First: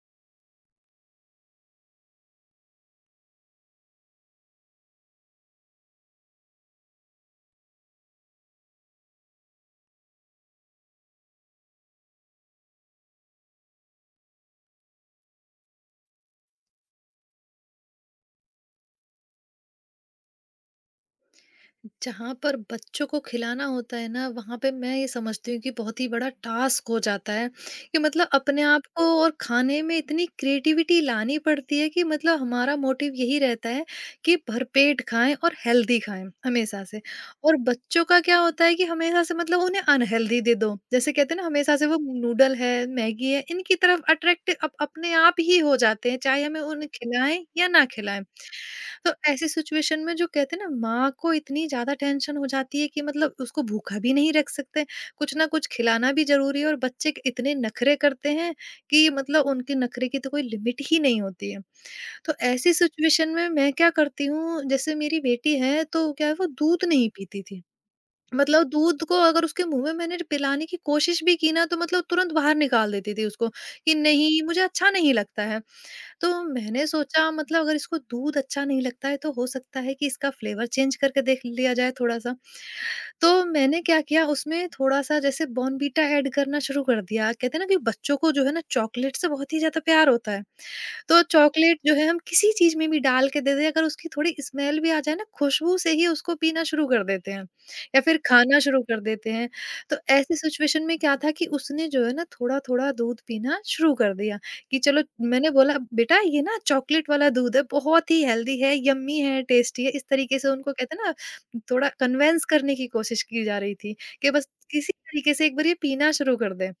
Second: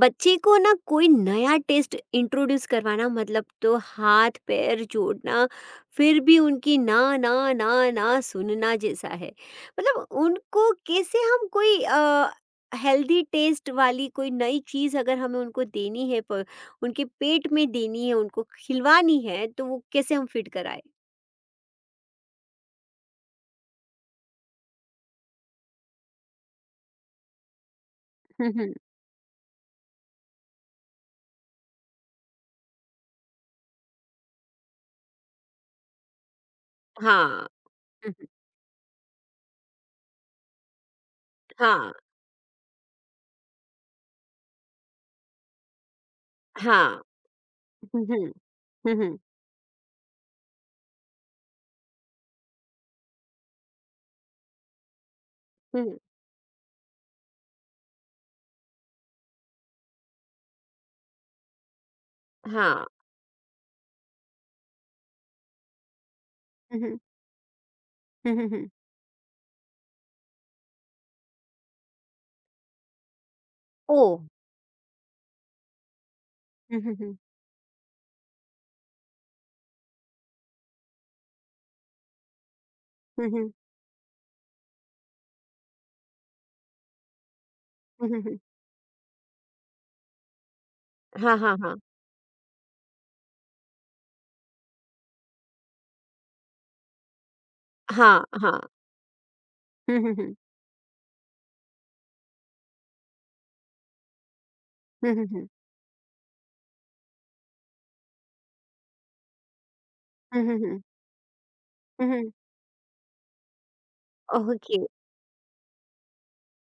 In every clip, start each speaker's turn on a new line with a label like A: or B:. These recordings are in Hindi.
A: बच्चे को ना कोई नया टेस्ट इंट्रोड्यूस करवाना मतलब तो हाथ पैर जोड़ना फिर भी उनकी ना ना ना ना सुनना जैसा है। मतलब उनको कैसे हम कोई हेल्दी टेस्ट वाली कोई नई चीज़ अगर हमें उनको देनी है उनके पेट में देनी है, उनको खिलवानी है, तो वो कैसे हम फिट कराए।
B: जहाँ पर बच्चों को खिलाना होता है ना, वहाँ पे मैं ये समझती हूँ कि बहुत ही बड़ा टास्क हो जाता है, कि मतलब
A: हम्म,
B: अपने
A: हम्म।
B: आप को और खाने में इतनी क्रिएटिविटी लानी पड़ती है कि मतलब हमारा मोटिव यही रहता है कि भरपेट खाएँ और हेल्दी खाएँ, हमेशा से।
A: हाँ।
B: और बच्चों का
A: हम्म,
B: क्या होता है कि हमेशा से मतलब उन्हें अनहेल्दी दे दो। जैसे कहते हैं ना हमेशा से
A: हाँ।
B: वो नूडल है, मैगी है, इनकी तरफ अट्रैक्ट अप अपने आप ही हो जाते हैं, चाहे हमें
A: हाँ।
B: उन्हें खिलाएँ या ना
A: हम्म।
B: खिलाएँ।
A: हम्म।
B: तो ऐसी सिचुएशन में जो कहते हैं ना माँ को इतनी ज़्यादा टेंशन हो जाती है कि मतलब उसको भूखा भी नहीं रख सकते, कुछ ना कुछ
A: हम्म।
B: खिलाना भी ज़रूरी है और बच्चे के इतने नखरे करते हैं कि मतलब उनके नखरे की तो कोई लिमिट ही नहीं होती है। तो ऐसी
A: हाँ।
B: सिचुएशन में मैं क्या करती हूँ जैसे मेरी बेटी है तो क्या है, वो दूध
A: हम्म।
B: नहीं पीती थी। मतलब
A: हम्म।
B: दूध को अगर उसके मुँह में मैंने पिलाने की कोशिश भी की ना तो मतलब तुरंत बाहर निकाल देती थी उसको, कि
A: ओ।
B: नहीं मुझे अच्छा नहीं लगता है। तो मैंने
A: हम्म।
B: सोचा मतलब अगर इसको दूध अच्छा नहीं लगता है तो हो सकता है कि इसका फ्लेवर चेंज करके देख लिया जाए थोड़ा सा। तो
A: हम्म।
B: मैंने क्या किया, उसमें थोड़ा-सा जैसे बॉर्नवीटा ऐड करना शुरू कर दिया। कहते हैं ना कि बच्चों को
A: हम्म।
B: जो है ना चॉकलेट से बहुत ही ज़्यादा प्यार होता है। तो
A: हाँ, हाँ, हाँ।
B: चॉकलेट जो है हम किसी चीज़ में भी डाल के दे दें, अगर उसकी थोड़ी स्मेल भी आ जाए ना, खुशबू से ही उसको पीना शुरू कर देते हैं या फिर
A: हाँ,
B: खाना
A: हाँ।
B: शुरू कर देते हैं। तो
A: हुँ, हुँ, हुँ।
B: ऐसी सिचुएशन में क्या था कि उसने जो है ना थोड़ा-थोड़ा दूध पीना शुरू कर दिया, कि चलो।
A: हुँ, हुँ, हुँ।
B: मैंने बोला बेटा ये ना चॉकलेट वाला दूध है, बहुत ही हेल्दी है, यम्मी है, टेस्टी है। इस तरीके
A: हुँ,
B: से
A: हुँ,
B: उनको
A: हुँ।
B: कहते हैं ना, थोड़ा
A: हुँ, हुँ।
B: कन्विंस करने की कोशिश की जा रही थी कि बस
A: ओके।
B: किसी तरीके से एक बार ये पीना शुरू कर दें।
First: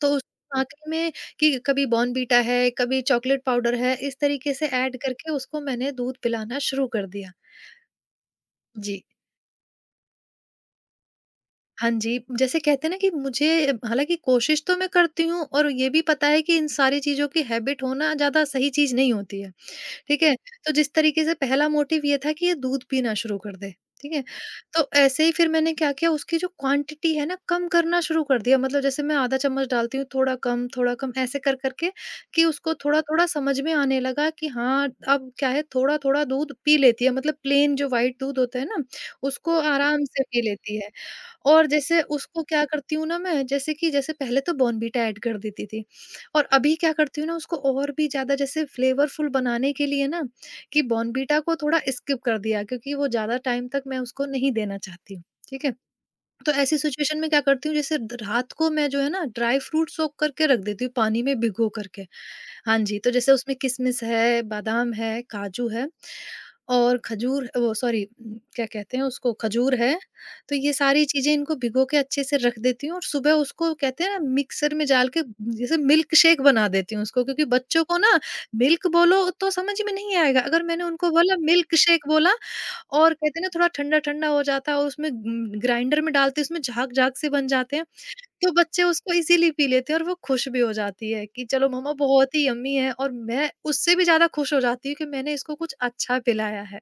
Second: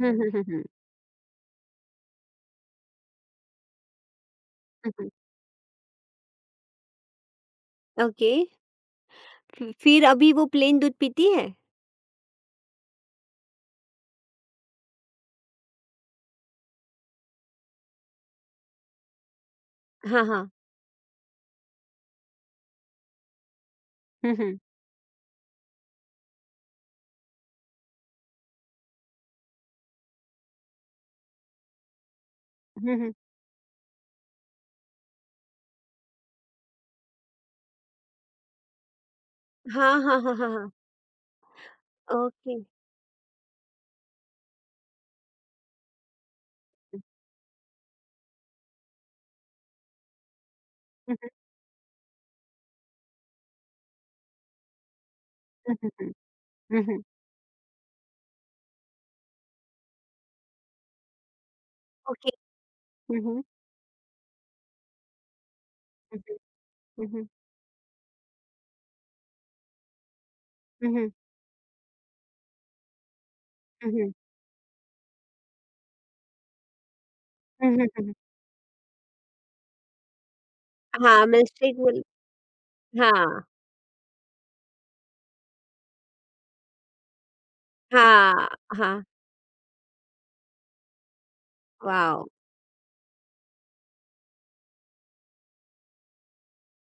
B: तो
A: हुँ,
B: उस,
A: हुँ, हुँ, हुँ।
B: वाक़ई में, कि कभी बॉर्नवीटा है, कभी चॉकलेट पाउडर है, इस तरीके से
A: हुँ,
B: ऐड
A: हुँ।
B: करके उसको मैंने दूध पिलाना शुरू कर दिया।
A: ओके।
B: जी।
A: फि फिर अभी वो प्लेन दूध पीती है?
B: हाँ जी, जैसे कहते हैं ना कि मुझे, हालाँकि कोशिश तो मैं करती हूँ और ये भी पता है कि इन सारी चीज़ों की हैबिट होना ज़्यादा सही चीज़ नहीं होती है।
A: हाँ,
B: ठीक है?
A: हाँ।
B: तो जिस तरीके से पहला मोटिव ये था कि ये दूध पीना शुरू कर दे, ठीक है?
A: हुँ, हुँ।
B: तो ऐसे ही फिर मैंने क्या किया, उसकी जो क्वांटिटी है ना कम करना शुरू कर दिया, मतलब जैसे मैं आधा चम्मच डालती हूँ, थोड़ा कम, थोड़ा कम, ऐसे कर कर के कि उसको
A: हुँ, हुँ।
B: थोड़ा-थोड़ा समझ में आने लगा कि हाँ, अब क्या है थोड़ा-थोड़ा दूध पी लेती है, मतलब प्लेन जो व्हाइट दूध होता है ना, उसको
A: हाँ,
B: आराम
A: हाँ,
B: से
A: हाँ,
B: पी
A: हाँ, हाँ।
B: लेती है। और जैसे उसको
A: ओके।
B: क्या करती हूँ ना मैं, जैसे कि जैसे पहले तो बॉर्नवीटा ऐड कर देती थी, और अभी क्या
A: हुँ,
B: करती हूँ ना, उसको और भी ज़्यादा जैसे फ्लेवरफुल बनाने के लिए ना, कि
A: हुँ,
B: बॉर्नवीटा को थोड़ा स्किप कर दिया क्योंकि वो ज़्यादा टाइम तक मैं उसको नहीं देना चाहती हूँ, ठीक है?
A: हुँ, हुँ, हुँ,
B: तो ऐसी
A: हुँ, हुँ।
B: सिचुएशन में क्या करती हूँ, जैसे रात को मैं जो है ना ड्राई फ्रूट सोक करके रख देती हूँ, पानी में भिगो करके।
A: ओके।
B: हाँ जी, तो
A: हुँ,
B: जैसे
A: हुँ।
B: उसमें किशमिश है, बादाम है, काजू है,
A: हुँ,
B: और
A: हुँ, हुँ,
B: खजूर, वो, सॉरी, क्या कहते हैं उसको, खजूर है। तो ये
A: हुँ, हुँ,
B: सारी
A: हुँ,
B: चीजें इनको भिगो के अच्छे से रख देती हूँ और सुबह उसको कहते
A: हुँ,
B: हैं ना मिक्सर में डाल के जैसे मिल्क शेक बना देती हूँ उसको, क्योंकि
A: हुँ,
B: बच्चों
A: हुँ,
B: को
A: हुँ।
B: ना मिल्क बोलो तो समझ में नहीं आएगा, अगर मैंने उनको
A: हाँ,
B: बोला
A: मिल्क
B: मिल्क
A: शेक बोल।
B: शेक बोला। और कहते
A: हाँ,
B: हैं ना थोड़ा ठंडा-ठंडा हो जाता है और उसमें ग्राइंडर में डालते हैं, उसमें झाग-झाग से बन जाते हैं,
A: हाँ,
B: तो बच्चे
A: हाँ।
B: उसको इज़िली पी लेते हैं और वो खुश भी हो जाती है कि चलो मम्मा
A: वाव!
B: बहुत ही यम्मी है, और मैं उससे भी ज़्यादा खुश हो जाती हूँ कि मैंने इसको कुछ अच्छा पिलाया है।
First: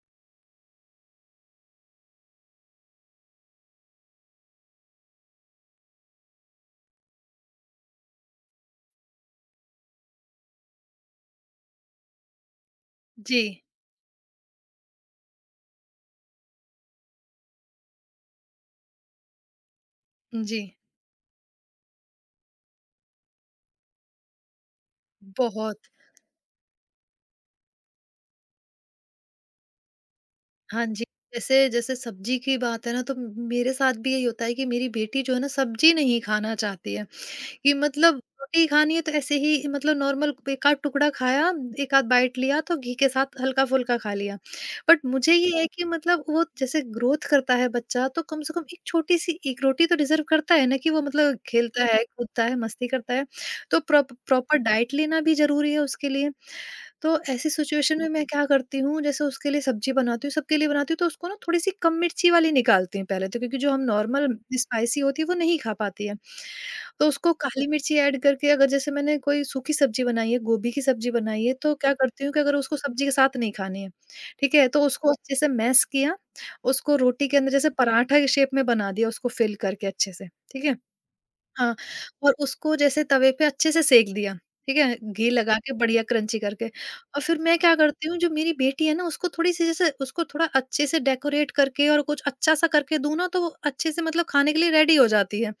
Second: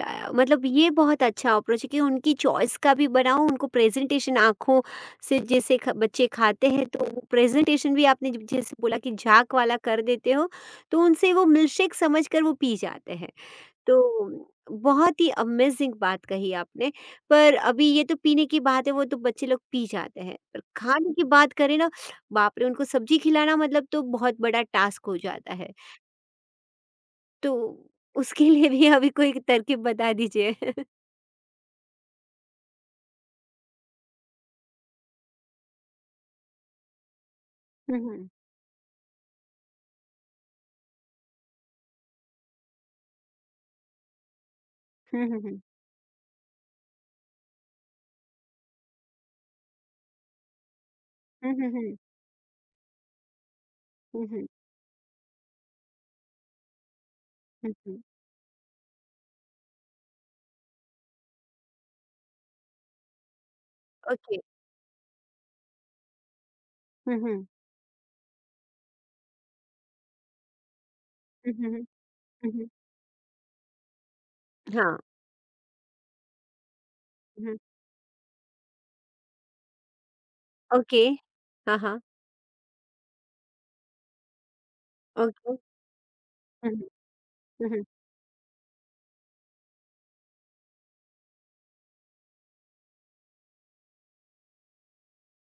A: मतलब ये बहुत अच्छा अप्रोच है कि उनकी चॉइस का भी बनाओ, उनको प्रेजेंटेशन आँखों से जैसे ख बच्चे खाते हैं तो वो प्रेजेंटेशन भी आपने ज जैसे बोला कि झाग वाला कर देते हो, तो उनसे वो मिल्कशेक समझकर वो पी जाते हैं।
B: जी।
A: तो बहुत ही अमेज़िंग बात कही आपने, पर अभी ये तो पीने की बात है वो तो बच्चे लोग पी जाते हैं,
B: जी।
A: पर खाने की बात करें ना, बाप रे! उनको सब्ज़ी खिलाना मतलब तो बहुत बड़ा टास्क हो जाता है।
B: बहुत।
A: तो उसके लिए भी अभी कोई तरकीब बता दीजिए?
B: हाँ जी, जैसे जैसे सब्ज़ी की बात है ना, तो मेरे साथ भी यही होता है कि मेरी बेटी जो है ना सब्ज़ी नहीं खाना चाहती है। कि मतलब
A: हम्म।
B: रोटी खानी है तो ऐसे ही, मतलब नॉर्मल एक आध टुकड़ा खाया, एक आध बाइट लिया तो घी के साथ हल्का-फुल्का खा लिया। बट
A: हुँ,
B: मुझे
A: हुँ,
B: ये
A: हुँ।
B: है कि मतलब वो जैसे ग्रोथ करता है बच्चा तो कम से कम एक छोटी-सी एक रोटी तो डिज़र्व करता है ना, कि वो मतलब
A: हुँ, हुँ,
B: खेलता
A: हुँ।
B: है, कूदता है, मस्ती करता है। तो प्रॉप
A: हुँ, हुँ।
B: प्रॉपर डाइट लेना भी ज़रूरी है उसके लिए। तो ऐसी
A: हुँ,
B: सिचुएशन
A: हुँ।
B: में मैं क्या करती हूँ, जैसे उसके लिए सब्ज़ी बनाती हूँ, सबके लिए बनाती हूँ, तो उसको ना थोड़ी-सी कम मिर्ची वाली निकालती हूँ पहले तो, क्योंकि जो हम नॉर्मल
A: ओके।
B: स्पाइसी होती है वो नहीं खा पाती है। तो
A: हुँ,
B: उसको
A: हुँ।
B: काली मिर्ची ऐड करके, अगर जैसे मैंने कोई सूखी सब्जी बनाई है, गोभी की सब्जी बनाई है,
A: हुँ, हुँ,
B: तो
A: हुँ।
B: क्या करती हूँ कि
A: हुँ,
B: अगर
A: हुँ।
B: उसको सब्जी के साथ नहीं खानी है, ठीक है? तो
A: हाँ।
B: उसको अच्छे से मैश किया, उसको रोटी के अंदर
A: हुँ।
B: जैसे पराठा के शेप में बना दिया, उसको फिल करके अच्छे से, ठीक है?
A: ओके।
B: हाँ,
A: हाँ, हाँ।
B: और उसको जैसे तवे पे अच्छे से सेंक दिया, ठीक है? घी
A: ओके।
B: लगा के बढ़िया क्रंची करके।
A: हुँ, हुँ।
B: और फिर मैं
A: हुँ,
B: क्या
A: हुँ।
B: करती हूँ, जो मेरी बेटी है ना, उसको थोड़ी-सी, जैसे उसको थोड़ा अच्छे से डेकोरेट करके और कुछ अच्छा-सा करके दूँ ना, तो वो अच्छे से मतलब खाने के लिए रेडी हो जाती है।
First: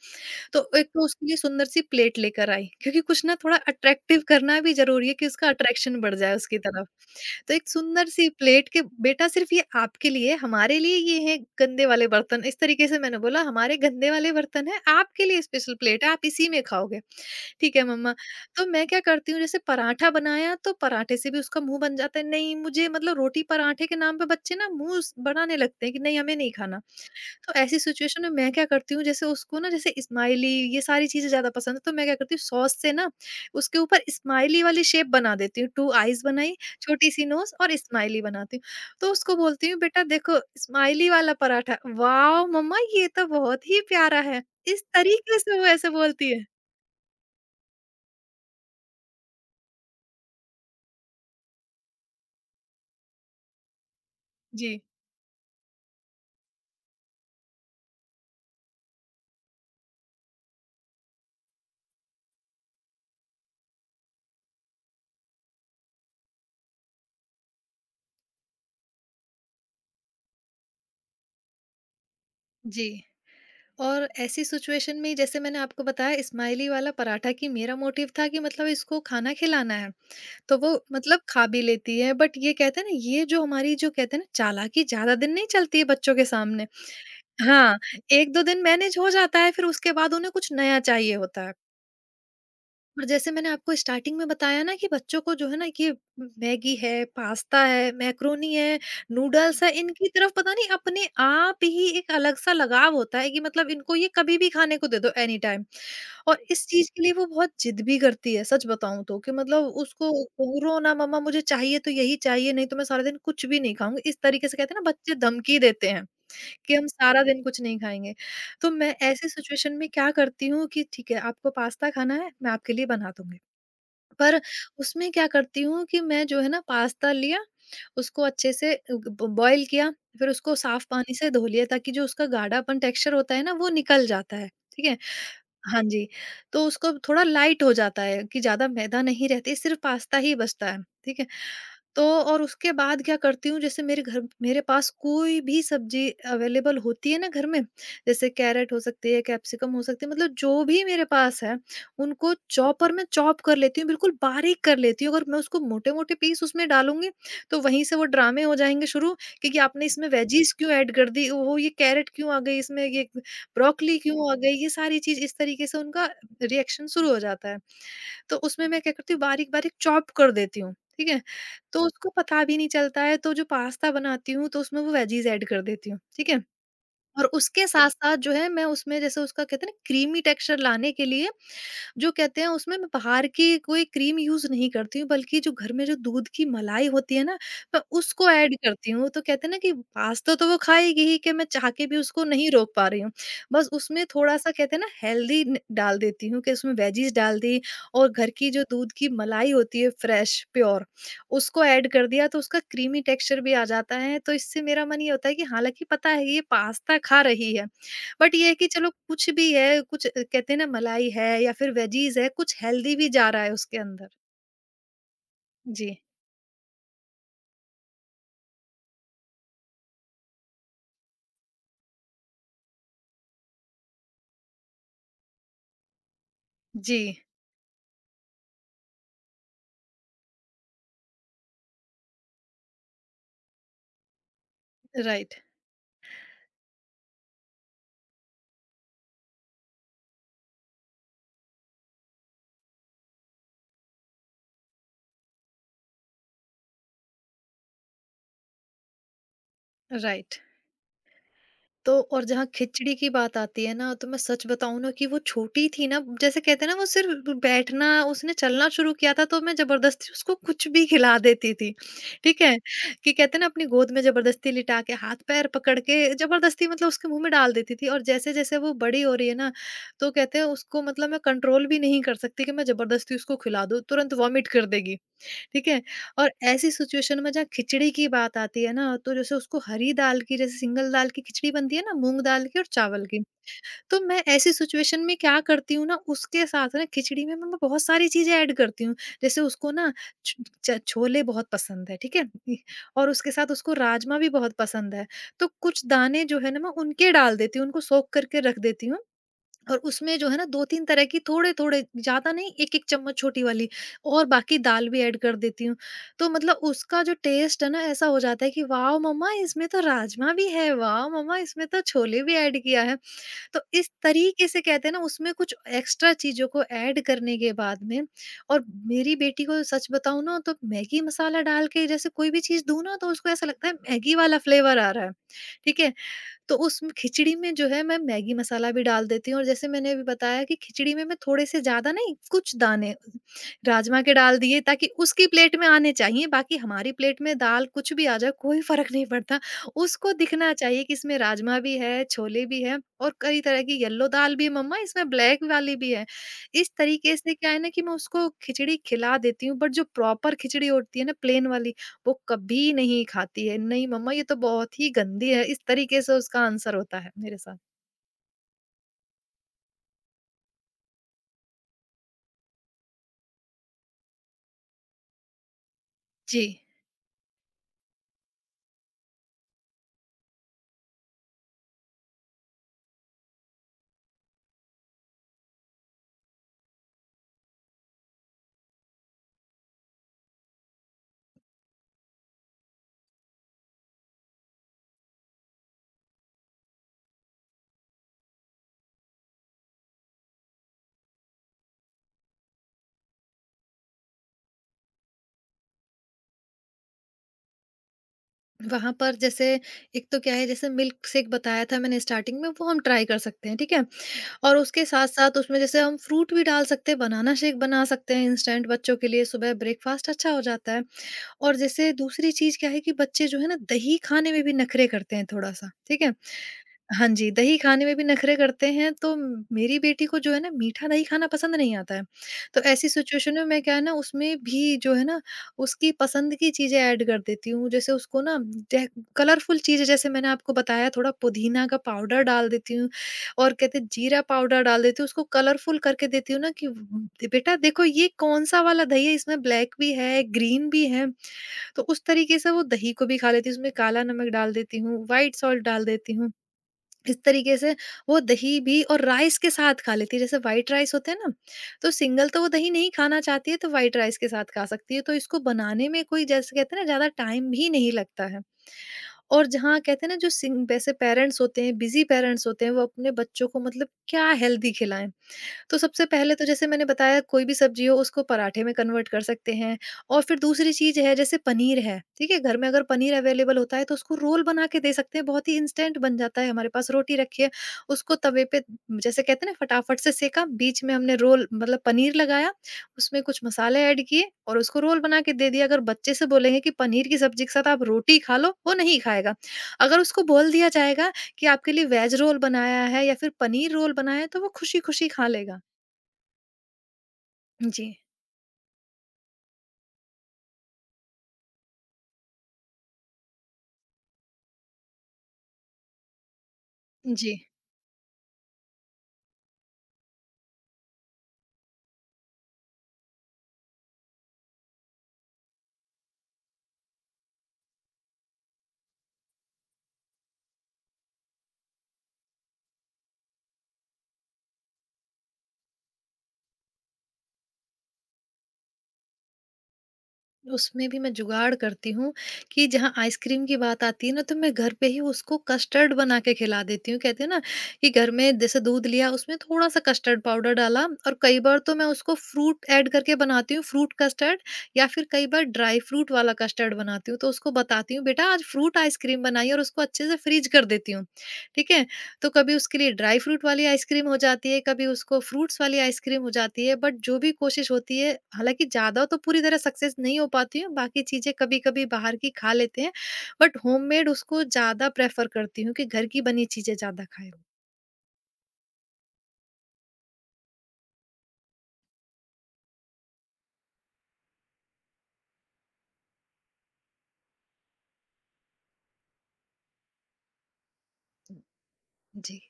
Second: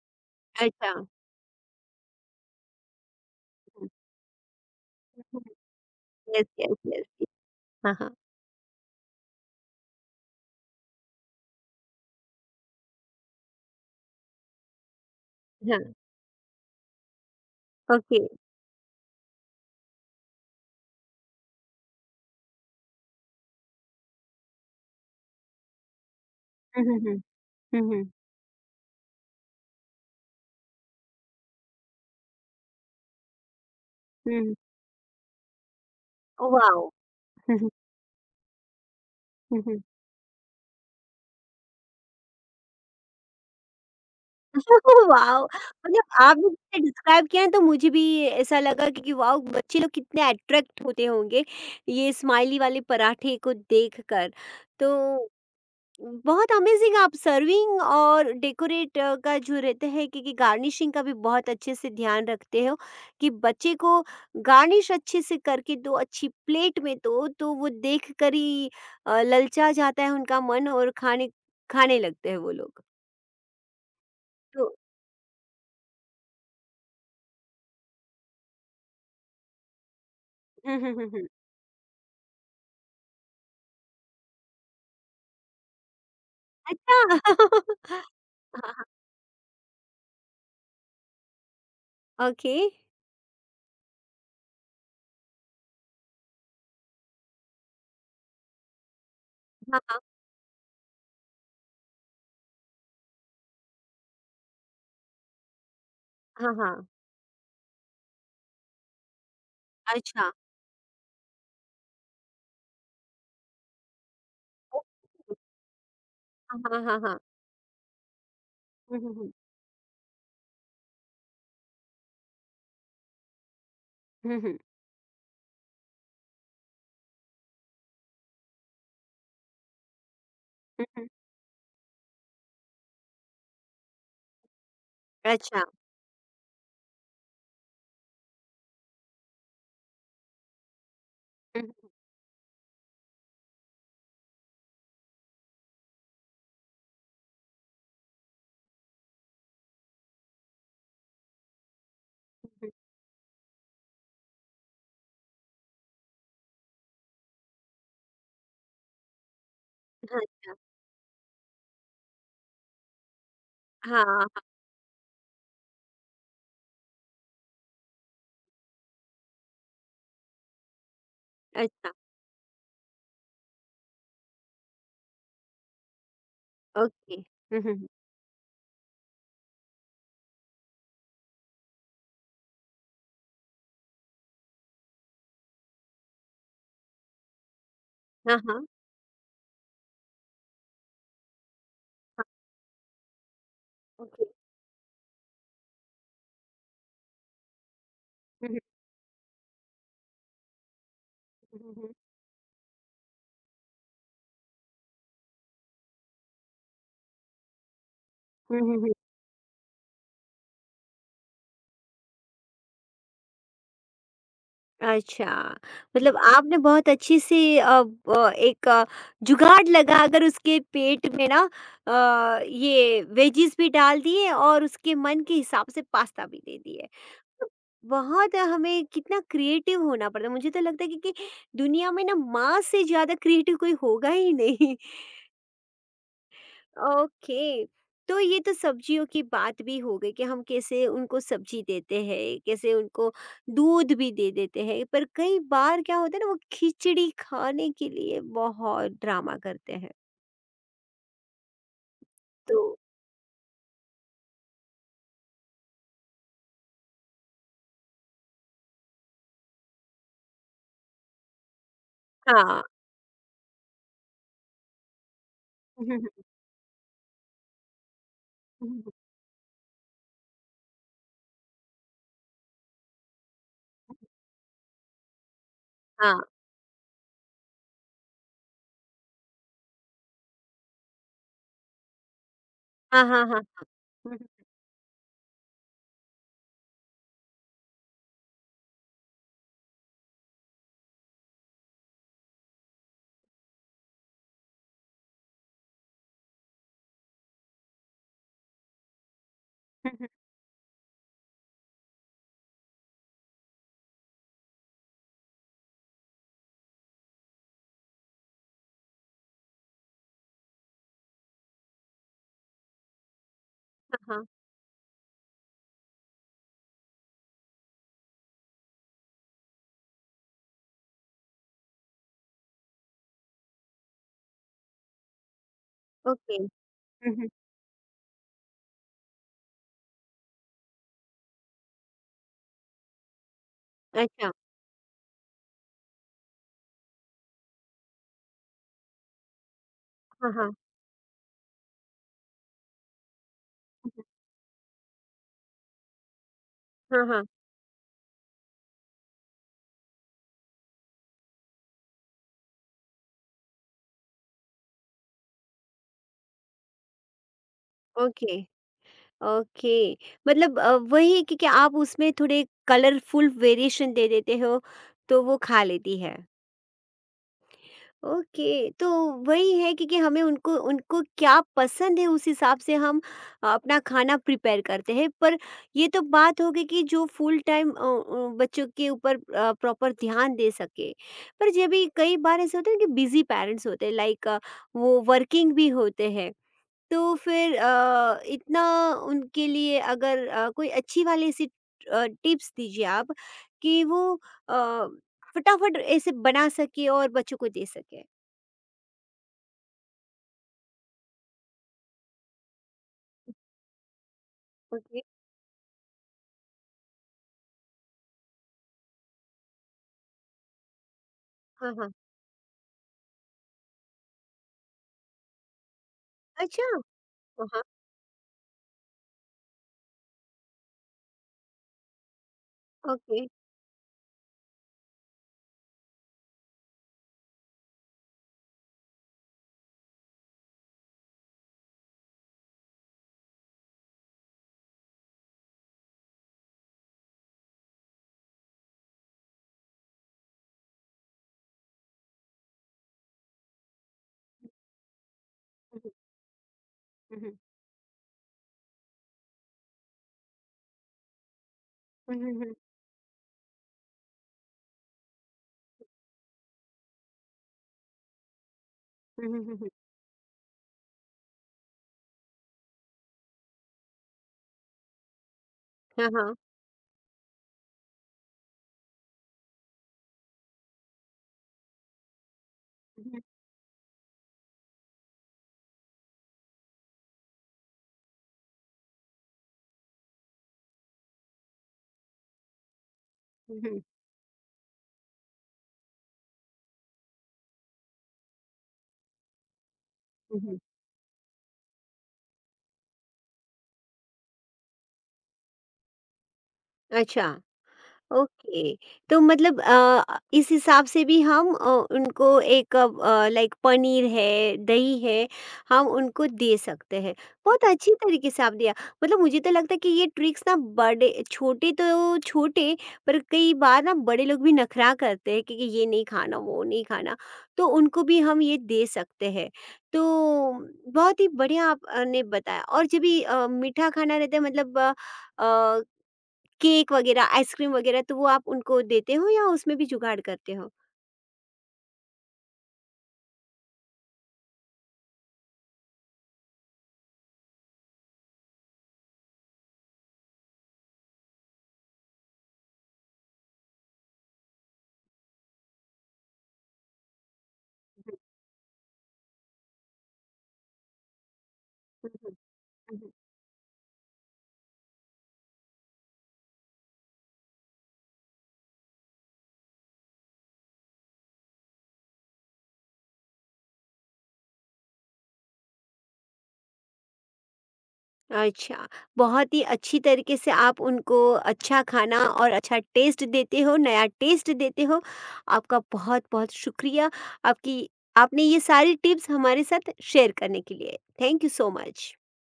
B: तो एक
A: अच्छा।
B: तो
A: हुँ,
B: उसके लिए सुंदर सी प्लेट लेकर आई, क्योंकि कुछ ना थोड़ा अट्रैक्टिव करना भी ज़रूरी है
A: हुँ,
B: कि
A: हुँ।
B: उसका अट्रैक्शन बढ़ जाए
A: यस,
B: उसकी
A: यस,
B: तरफ।
A: यस।
B: तो एक
A: हाँ,
B: सुंदर
A: हाँ।
B: सी प्लेट, कि बेटा सिर्फ़ ये आपके लिए है, हमारे लिए ये है गंदे वाले बर्तन। इस तरीके से मैंने बोला, हमारे गंदे वाले बर्तन हैं, आपके लिए स्पेशल
A: हाँ।
B: प्लेट है, आप इसी में खाओगे। ठीक है मम्मा।
A: ओके।
B: तो मैं क्या करती हूँ, जैसे पराठा बनाया तो पराठे से भी उसका मुँह बन जाता है, नहीं मुझे, मतलब रोटी पराठे के नाम पे बच्चे ना मुँह स बनाने लगते हैं कि नहीं हमें नहीं खाना।
A: हुँ, हुँ, हुँ।
B: तो ऐसी
A: हुँ, हुँ।
B: सिचुएशन में मैं क्या करती हूँ, जैसे उसको ना, जैसे स्माइली, ये सारी चीजें ज्यादा पसंद है, तो मैं क्या करती हूँ सॉस से ना उसके ऊपर
A: हुँ।
B: स्माइली वाली शेप बना देती हूँ। टू आईज बनाई,
A: वॉव!
B: छोटी सी नोज
A: हुँ, हुँ।
B: और स्माइली बनाती हूँ। तो उसको
A: हुँ,
B: बोलती हूँ
A: हुँ।
B: बेटा देखो स्माइली वाला पराठा। वाह मम्मा ये तो बहुत ही प्यारा है,
A: वॉव!
B: इस तरीके से वो ऐसे
A: मतलब
B: बोलती है।
A: आपने जितना डिस्क्राइब किया ना तो मुझे भी ऐसा लगा कि वॉव! बच्चे लोग कितने अट्रैक्ट होते होंगे, ये स्माइली वाले पराठे को देखकर।
B: जी।
A: तो बहुत अमेजिंग आप सर्विंग और डेकोरेट का जो रहता है, क्योंकि गार्निशिंग का भी बहुत अच्छे से ध्यान रखते हो कि बच्चे को गार्निश अच्छे से करके दो, अच्छी प्लेट में दो, तो वो देख कर ही ललचा जाता है उनका मन और खाने खाने लगते हैं वो लोग।
B: जी। और ऐसी
A: तो
B: सिचुएशन में जैसे मैंने आपको बताया स्माइली वाला पराठा, कि मेरा मोटिव था कि मतलब इसको खाना खिलाना है, तो वो
A: हम्म, हम्म, हम्म,
B: मतलब
A: हम्म।
B: खा भी लेती है। बट ये कहते हैं ना, ये जो हमारी जो कहते हैं ना चालाकी ज़्यादा दिन नहीं चलती है बच्चों के सामने।
A: अच्छा।
B: हाँ,
A: हाँ,
B: 1-2 दिन
A: हाँ।
B: मैनेज हो जाता है, फिर उसके बाद उन्हें कुछ नया चाहिए होता है।
A: ओके।
B: और जैसे मैंने आपको स्टार्टिंग में बताया ना कि बच्चों को जो है ना, ये मैगी है, पास्ता है, मैक्रोनी है, नूडल्स है,
A: हाँ, हाँ,
B: इनकी तरफ पता नहीं अपने आप ही एक अलग-सा लगाव होता है, कि मतलब इनको ये कभी भी खाने को दे दो एनी टाइम। और
A: हाँ।
B: इस
A: हाँ,
B: चीज़ के लिए वो बहुत जिद भी करती है, सच बताऊँ तो, कि मतलब उसको,
A: अच्छा।
B: घूरो ना मम्मा, मुझे चाहिए तो यही चाहिए, नहीं तो मैं सारा दिन कुछ भी नहीं खाऊँगी। इस तरीके से कहते
A: ओ,
B: हैं ना बच्चे धमकी देते हैं।
A: हाँ,
B: कि हम
A: हाँ, हाँ।
B: सारा दिन कुछ नहीं खाएँगे। तो मैं
A: हम्म,
B: ऐसी
A: हम्म,
B: सिचुएशन में क्या करती हूँ, कि ठीक है, आपको पास्ता खाना है, मैं आपके लिए बना दूँगी। पर
A: हम्म।
B: उसमें क्या करती हूँ कि मैं जो है ना पास्ता लिया, उसको अच्छे से ब बॉयल किया, फिर उसको साफ
A: हम्म।
B: पानी से धो लिया ताकि जो उसका गाढ़ापन, टेक्सचर होता है ना, वो निकल जाता है, ठीक है?
A: अच्छा।
B: हाँ जी, तो उसको थोड़ा लाइट हो जाता है, कि ज़्यादा मैदा नहीं रहती, सिर्फ़ पास्ता ही बचता है, ठीक है?
A: हम्म, हम्म,
B: तो, और उसके बाद क्या करती हूँ, जैसे मेरे घर, मेरे पास कोई भी सब्ज़ी अवेलेबल होती है ना घर में, जैसे कैरट हो सकती है, कैप्सिकम हो सकती है, मतलब जो भी मेरे पास है, उनको
A: हम्म।
B: चॉपर में चॉप कर लेती हूँ, बिल्कुल बारीक कर लेती हूँ। अगर मैं उसको मोटे-मोटे पीस उसमें डालूँगी, तो वहीं से वो ड्रामे हो जाएँगे शुरू, कि आपने इसमें
A: अच्छा।
B: वेजीज़ क्यों ऐड कर दी? ओहो! ये कैरट क्यों आ गई इसमें? ये ब्रोकली
A: हाँ, हाँ।
B: क्यों आ गई? ये सारी चीज़ इस तरीके से उनका रिएक्शन शुरू हो जाता है। तो उसमें मैं क्या करती हूँ बारीक-बारीक चॉप कर देती हूँ, ठीक है? तो
A: अच्छा।
B: उसको पता भी नहीं चलता है, तो जो पास्ता बनाती हूँ, तो उसमें वो वेजीज़ ऐड कर देती हूँ, ठीक है?
A: ओके।
B: और
A: हुँ,
B: उसके
A: हुँ, हुँ।
B: साथ-साथ जो है, मैं उसमें जैसे उसका कहते हैं ना क्रीमी टेक्सचर लाने के लिए जो कहते हैं उसमें मैं बाहर की कोई क्रीम यूज़ नहीं करती हूँ, बल्कि जो घर में जो दूध की मलाई होती है ना, मैं उसको
A: हाँ,
B: ऐड
A: हाँ।
B: करती हूँ। तो कहते हैं ना कि पास्ता तो वो खाएगी ही, कि मैं चाह के भी उसको नहीं रोक पा रही हूँ। बस उसमें
A: ओके।
B: थोड़ा-सा कहते हैं ना हेल्दी न डाल देती हूँ, कि उसमें वेजीज़ डाल दी, और घर
A: हुँ,
B: की
A: हुँ,
B: जो दूध की मलाई होती है फ्रेश प्योर, उसको
A: हुँ,
B: ऐड
A: हुँ,
B: कर दिया, तो उसका क्रीमी टेक्सचर भी आ जाता है। तो इससे मेरा मन ये होता है कि हालाँकि पता है ये पास्ता खा रही है, बट ये है
A: हुँ,
B: कि
A: हुँ, हुँ,
B: चलो
A: हुँ।
B: कुछ भी है, कुछ कहते हैं ना मलाई है या फिर वेजीज़ है, कुछ हेल्दी भी जा रहा है उसके अंदर।
A: अच्छा,
B: जी,
A: मतलब आपने बहुत अच्छी सी ब एक अ, जुगाड़ लगाकर उसके पेट में ना ये वेजीज़ भी डाल दिए और उसके मन के हिसाब से पास्ता भी दे दिए।
B: जी।
A: तो बहुत हमें कितना क्रिएटिव होना पड़ता है। मुझे तो लगता है कि दुनिया में ना माँ से ज़्यादा क्रिएटिव कोई होगा ही नहीं।
B: Right,
A: okay. तो ये तो सब्जियों की बात भी हो गई कि हम कैसे उनको सब्जी देते हैं, कैसे उनको दूध भी दे देते हैं, पर कई बार क्या होता है ना वो खिचड़ी खाने के लिए बहुत ड्रामा करते हैं।
B: राइट। तो और जहाँ
A: तो
B: खिचड़ी की बात आती है ना, तो मैं सच बताऊं ना कि वो छोटी थी ना, जैसे कहते हैं ना वो सिर्फ बैठना उसने चलना शुरू किया था, तो मैं जबरदस्ती उसको कुछ भी खिला देती थी, ठीक है
A: हाँ।
B: कि कहते हैं ना अपनी गोद में जबरदस्ती लिटा के हाथ पैर पकड़ के जबरदस्ती मतलब उसके मुंह में डाल देती थी। और जैसे जैसे वो बड़ी हो रही है ना, तो कहते हैं उसको मतलब मैं कंट्रोल भी नहीं कर सकती कि मैं जबरदस्ती उसको खिला दूं, तुरंत वॉमिट कर देगी, ठीक है?
A: हाँ,
B: और ऐसी सिचुएशन में जहाँ खिचड़ी की बात आती है ना, तो जैसे उसको हरी दाल की, जैसे सिंगल दाल की खिचड़ी बनती है ना, मूँग दाल की और
A: हाँ,
B: चावल की।
A: हाँ। हाँ।
B: तो मैं ऐसी सिचुएशन में क्या करती हूँ ना, उसके साथ ना खिचड़ी में मैं बहुत सारी चीज़ें ऐड करती हूँ। जैसे उसको ना छ छ छोले बहुत पसंद है, ठीक है? इ- और उसके साथ उसको राजमा भी बहुत पसंद है। तो कुछ दाने जो है ना, मैं उनके डाल देती हूँ, उनको सोक करके रख देती हूँ। और उसमें जो है ना 2-3 तरह की, थोड़े-थोड़े, ज़्यादा नहीं, 1-1 चम्मच छोटी वाली, और बाकी दाल भी ऐड कर देती हूँ। तो मतलब उसका जो टेस्ट है ना ऐसा हो जाता है कि "वाओ मम्मा, इसमें तो राजमा भी है, वाओ मम्मा, इसमें तो छोले भी ऐड किया है।" तो इस
A: हाँ, हाँ।
B: तरीके से कहते हैं ना उसमें कुछ एक्स्ट्रा चीज़ों को ऐड करने के बाद में। और मेरी बेटी को सच बताऊँ ना, तो मैगी मसाला डाल के जैसे कोई भी चीज़ दूँ ना, तो उसको ऐसा लगता है मैगी वाला फ्लेवर आ रहा है, ठीक है?
A: ओके।
B: तो उस खिचड़ी में जो है मैं मैगी मसाला भी डाल देती हूँ, और जैसे मैंने अभी बताया कि खिचड़ी में मैं थोड़े से, ज़्यादा नहीं कुछ दाने राजमा के
A: अच्छा।
B: डाल दिए, ताकि उसकी प्लेट में आने चाहिए, बाकी हमारी प्लेट में दाल कुछ भी आ जाए कोई फ़र्क नहीं पड़ता। उसको
A: हाँ, हाँ,
B: दिखना चाहिए कि इसमें राजमा भी है, छोले भी हैं, और कई तरह की येलो दाल भी है, मम्मा इसमें ब्लैक वाली भी है। इस
A: हाँ,
B: तरीके
A: हाँ।
B: से क्या है ना कि मैं उसको खिचड़ी खिला देती हूँ, बट जो प्रॉपर खिचड़ी होती है ना प्लेन वाली, वो कभी नहीं खाती है, "नहीं मम्मा, ये तो बहुत ही गंदी है।" इस तरीके से उसका आंसर होता है मेरे साथ।
A: ओके। ओके, मतलब वही है कि आप उसमें थोड़े कलरफुल वेरिएशन दे देते हो तो वो खा लेती है।
B: जी।
A: ओके। तो वही है कि हमें उनको उनको क्या पसंद है उस हिसाब से हम अपना खाना प्रिपेयर करते हैं, पर ये तो बात हो गई कि जो फुल टाइम बच्चों के ऊपर प्रॉपर ध्यान दे सके, पर जब भी कई बार ऐसे होते हैं कि बिजी पेरेंट्स होते हैं, लाइक वो वर्किंग भी होते हैं, तो फिर इतना उनके लिए अगर कोई अच्छी वाली ऐसी टिप्स दीजिए आप कि वो अ, फटाफट ऐसे बना सके और बच्चों को दे सके।
B: वहाँ पर जैसे एक तो क्या है, जैसे मिल्क शेक बताया था मैंने स्टार्टिंग में, वो हम ट्राई कर सकते हैं, ठीक है? और उसके
A: ओके,
B: साथ-साथ उसमें जैसे हम फ्रूट भी डाल सकते हैं, बनाना शेक बना सकते हैं, इंस्टेंट बच्चों के लिए सुबह ब्रेकफास्ट अच्छा हो जाता है। और
A: हाँ,
B: जैसे
A: हाँ।
B: दूसरी चीज़ क्या है कि बच्चे जो है ना दही खाने में भी नखरे करते हैं थोड़ा-सा, ठीक है?
A: अच्छा!
B: हाँ जी,
A: अ,
B: दही
A: हाँ,
B: खाने में भी नखरे करते हैं, तो मेरी बेटी को जो है ना मीठा दही खाना पसंद नहीं आता है। तो ऐसी
A: ओके।
B: सिचुएशन में मैं क्या है ना उसमें भी जो है ना उसकी पसंद की चीज़ें ऐड कर देती हूँ। जैसे उसको ना डे कलरफुल चीज़ें, जैसे मैंने आपको बताया थोड़ा पुदीना का पाउडर डाल देती हूँ, और कहते हैं जीरा पाउडर डाल देती हूँ, उसको कलरफुल करके देती हूँ ना कि बेटा देखो ये कौन-सा वाला दही है, इसमें ब्लैक भी है, ग्रीन भी है।" तो उस तरीके से वो दही को भी खा लेती है, उसमें काला नमक डाल देती हूँ, व्हाइट सॉल्ट डाल
A: हुँ,
B: देती हूँ। इस
A: हुँ,
B: तरीके से वो दही भी और राइस के साथ खा लेती है, जैसे व्हाइट राइस होते हैं ना, तो
A: हुँ,
B: सिंगल
A: हुँ,
B: तो
A: हुँ,
B: वो
A: हुँ,
B: दही नहीं खाना चाहती है, तो व्हाइट राइस के साथ खा सकती है, तो इसको बनाने में कोई जैसे कहते हैं ना ज्यादा टाइम भी नहीं लगता है।
A: हुँ, हुँ, हुँ,
B: और
A: हुँ, हुँ।
B: जहाँ कहते हैं ना जो सिंग वैसे पेरेंट्स होते हैं, बिजी पेरेंट्स होते हैं, वो अपने बच्चों को मतलब क्या हेल्दी खिलाएं, तो सबसे
A: हाँ, हाँ।
B: पहले तो जैसे मैंने बताया कोई भी सब्जी हो उसको पराठे में कन्वर्ट कर सकते हैं। और फिर दूसरी चीज है, जैसे पनीर है, ठीक है, घर में अगर
A: हुँ,
B: पनीर
A: हुँ,
B: अवेलेबल होता है, तो उसको रोल बना के दे सकते हैं, बहुत ही इंस्टेंट बन जाता है। हमारे पास रोटी रखी है, उसको तवे पे जैसे कहते हैं ना फटाफट से सेका, बीच में हमने रोल मतलब पनीर लगाया, उसमें कुछ
A: हुँ,
B: मसाले
A: हुँ,
B: ऐड किए और उसको रोल बना के दे दिया। अगर बच्चे से बोलेंगे कि पनीर की सब्जी के साथ आप रोटी खा लो, वो नहीं खाएगा। अगर उसको
A: हुँ,
B: बोल
A: हुँ।
B: दिया जाएगा कि आपके लिए वेज रोल बनाया है या फिर पनीर रोल बनाया है, तो वो खुशी खुशी खा लेगा।
A: अच्छा।
B: जी,
A: ओके। तो मतलब इस हिसाब से भी हम उनको एक, लाइक पनीर है दही है, हम उनको दे सकते हैं।
B: जी।
A: बहुत अच्छी तरीके से आप दिया। मतलब मुझे तो लगता है कि ये ट्रिक्स ना बड़े छोटे तो छोटे, पर कई बार ना बड़े लोग भी नखरा करते हैं कि ये नहीं खाना वो नहीं खाना, तो उनको भी हम ये दे सकते हैं। तो बहुत ही बढ़िया आपने बताया। और जब भी मीठा खाना रहता है मतलब अ, केक वगैरह, आइसक्रीम वगैरह, तो वो आप उनको देते हो या उसमें भी जुगाड़ करते हो?
B: उसमें भी मैं जुगाड़ करती हूँ, कि जहाँ आइसक्रीम की बात आती है ना, तो मैं घर पे ही उसको कस्टर्ड बना के खिला देती हूँ। कहते हैं ना कि घर में जैसे दूध लिया, उसमें थोड़ा-सा कस्टर्ड पाउडर डाला, और कई बार तो मैं उसको फ्रूट ऐड करके बनाती हूँ, फ्रूट कस्टर्ड, या फिर कई बार ड्राई फ्रूट वाला कस्टर्ड बनाती हूँ। तो उसको बताती हूँ, "बेटा, आज फ्रूट आइसक्रीम बनाई" और उसको अच्छे से फ्रीज़ कर देती हूँ, ठीक है?
A: हुँ,
B: तो
A: हुँ,
B: कभी उसके लिए
A: हुँ, हुँ।
B: ड्राई फ्रूट वाली आइसक्रीम हो जाती है, कभी उसको फ्रूट्स वाली आइसक्रीम हो जाती है, बट जो भी कोशिश होती है, हालाँकि ज़्यादा तो पूरी तरह सक्सेस नहीं हो पाती हूँ, बाकी चीज़ें कभी-कभी बाहर की खा लेते हैं, बट होममेड उसको ज़्यादा प्रेफ़र करती हूँ कि घर की बनी चीज़ें ज़्यादा खाएँ।
A: अच्छा, बहुत ही अच्छी तरीके से आप उनको अच्छा खाना और अच्छा टेस्ट देते हो, नया टेस्ट देते हो। आपका बहुत-बहुत शुक्रिया, आपकी आपने ये सारी टिप्स हमारे साथ शेयर करने के लिए। Thank you so much.
B: Ji.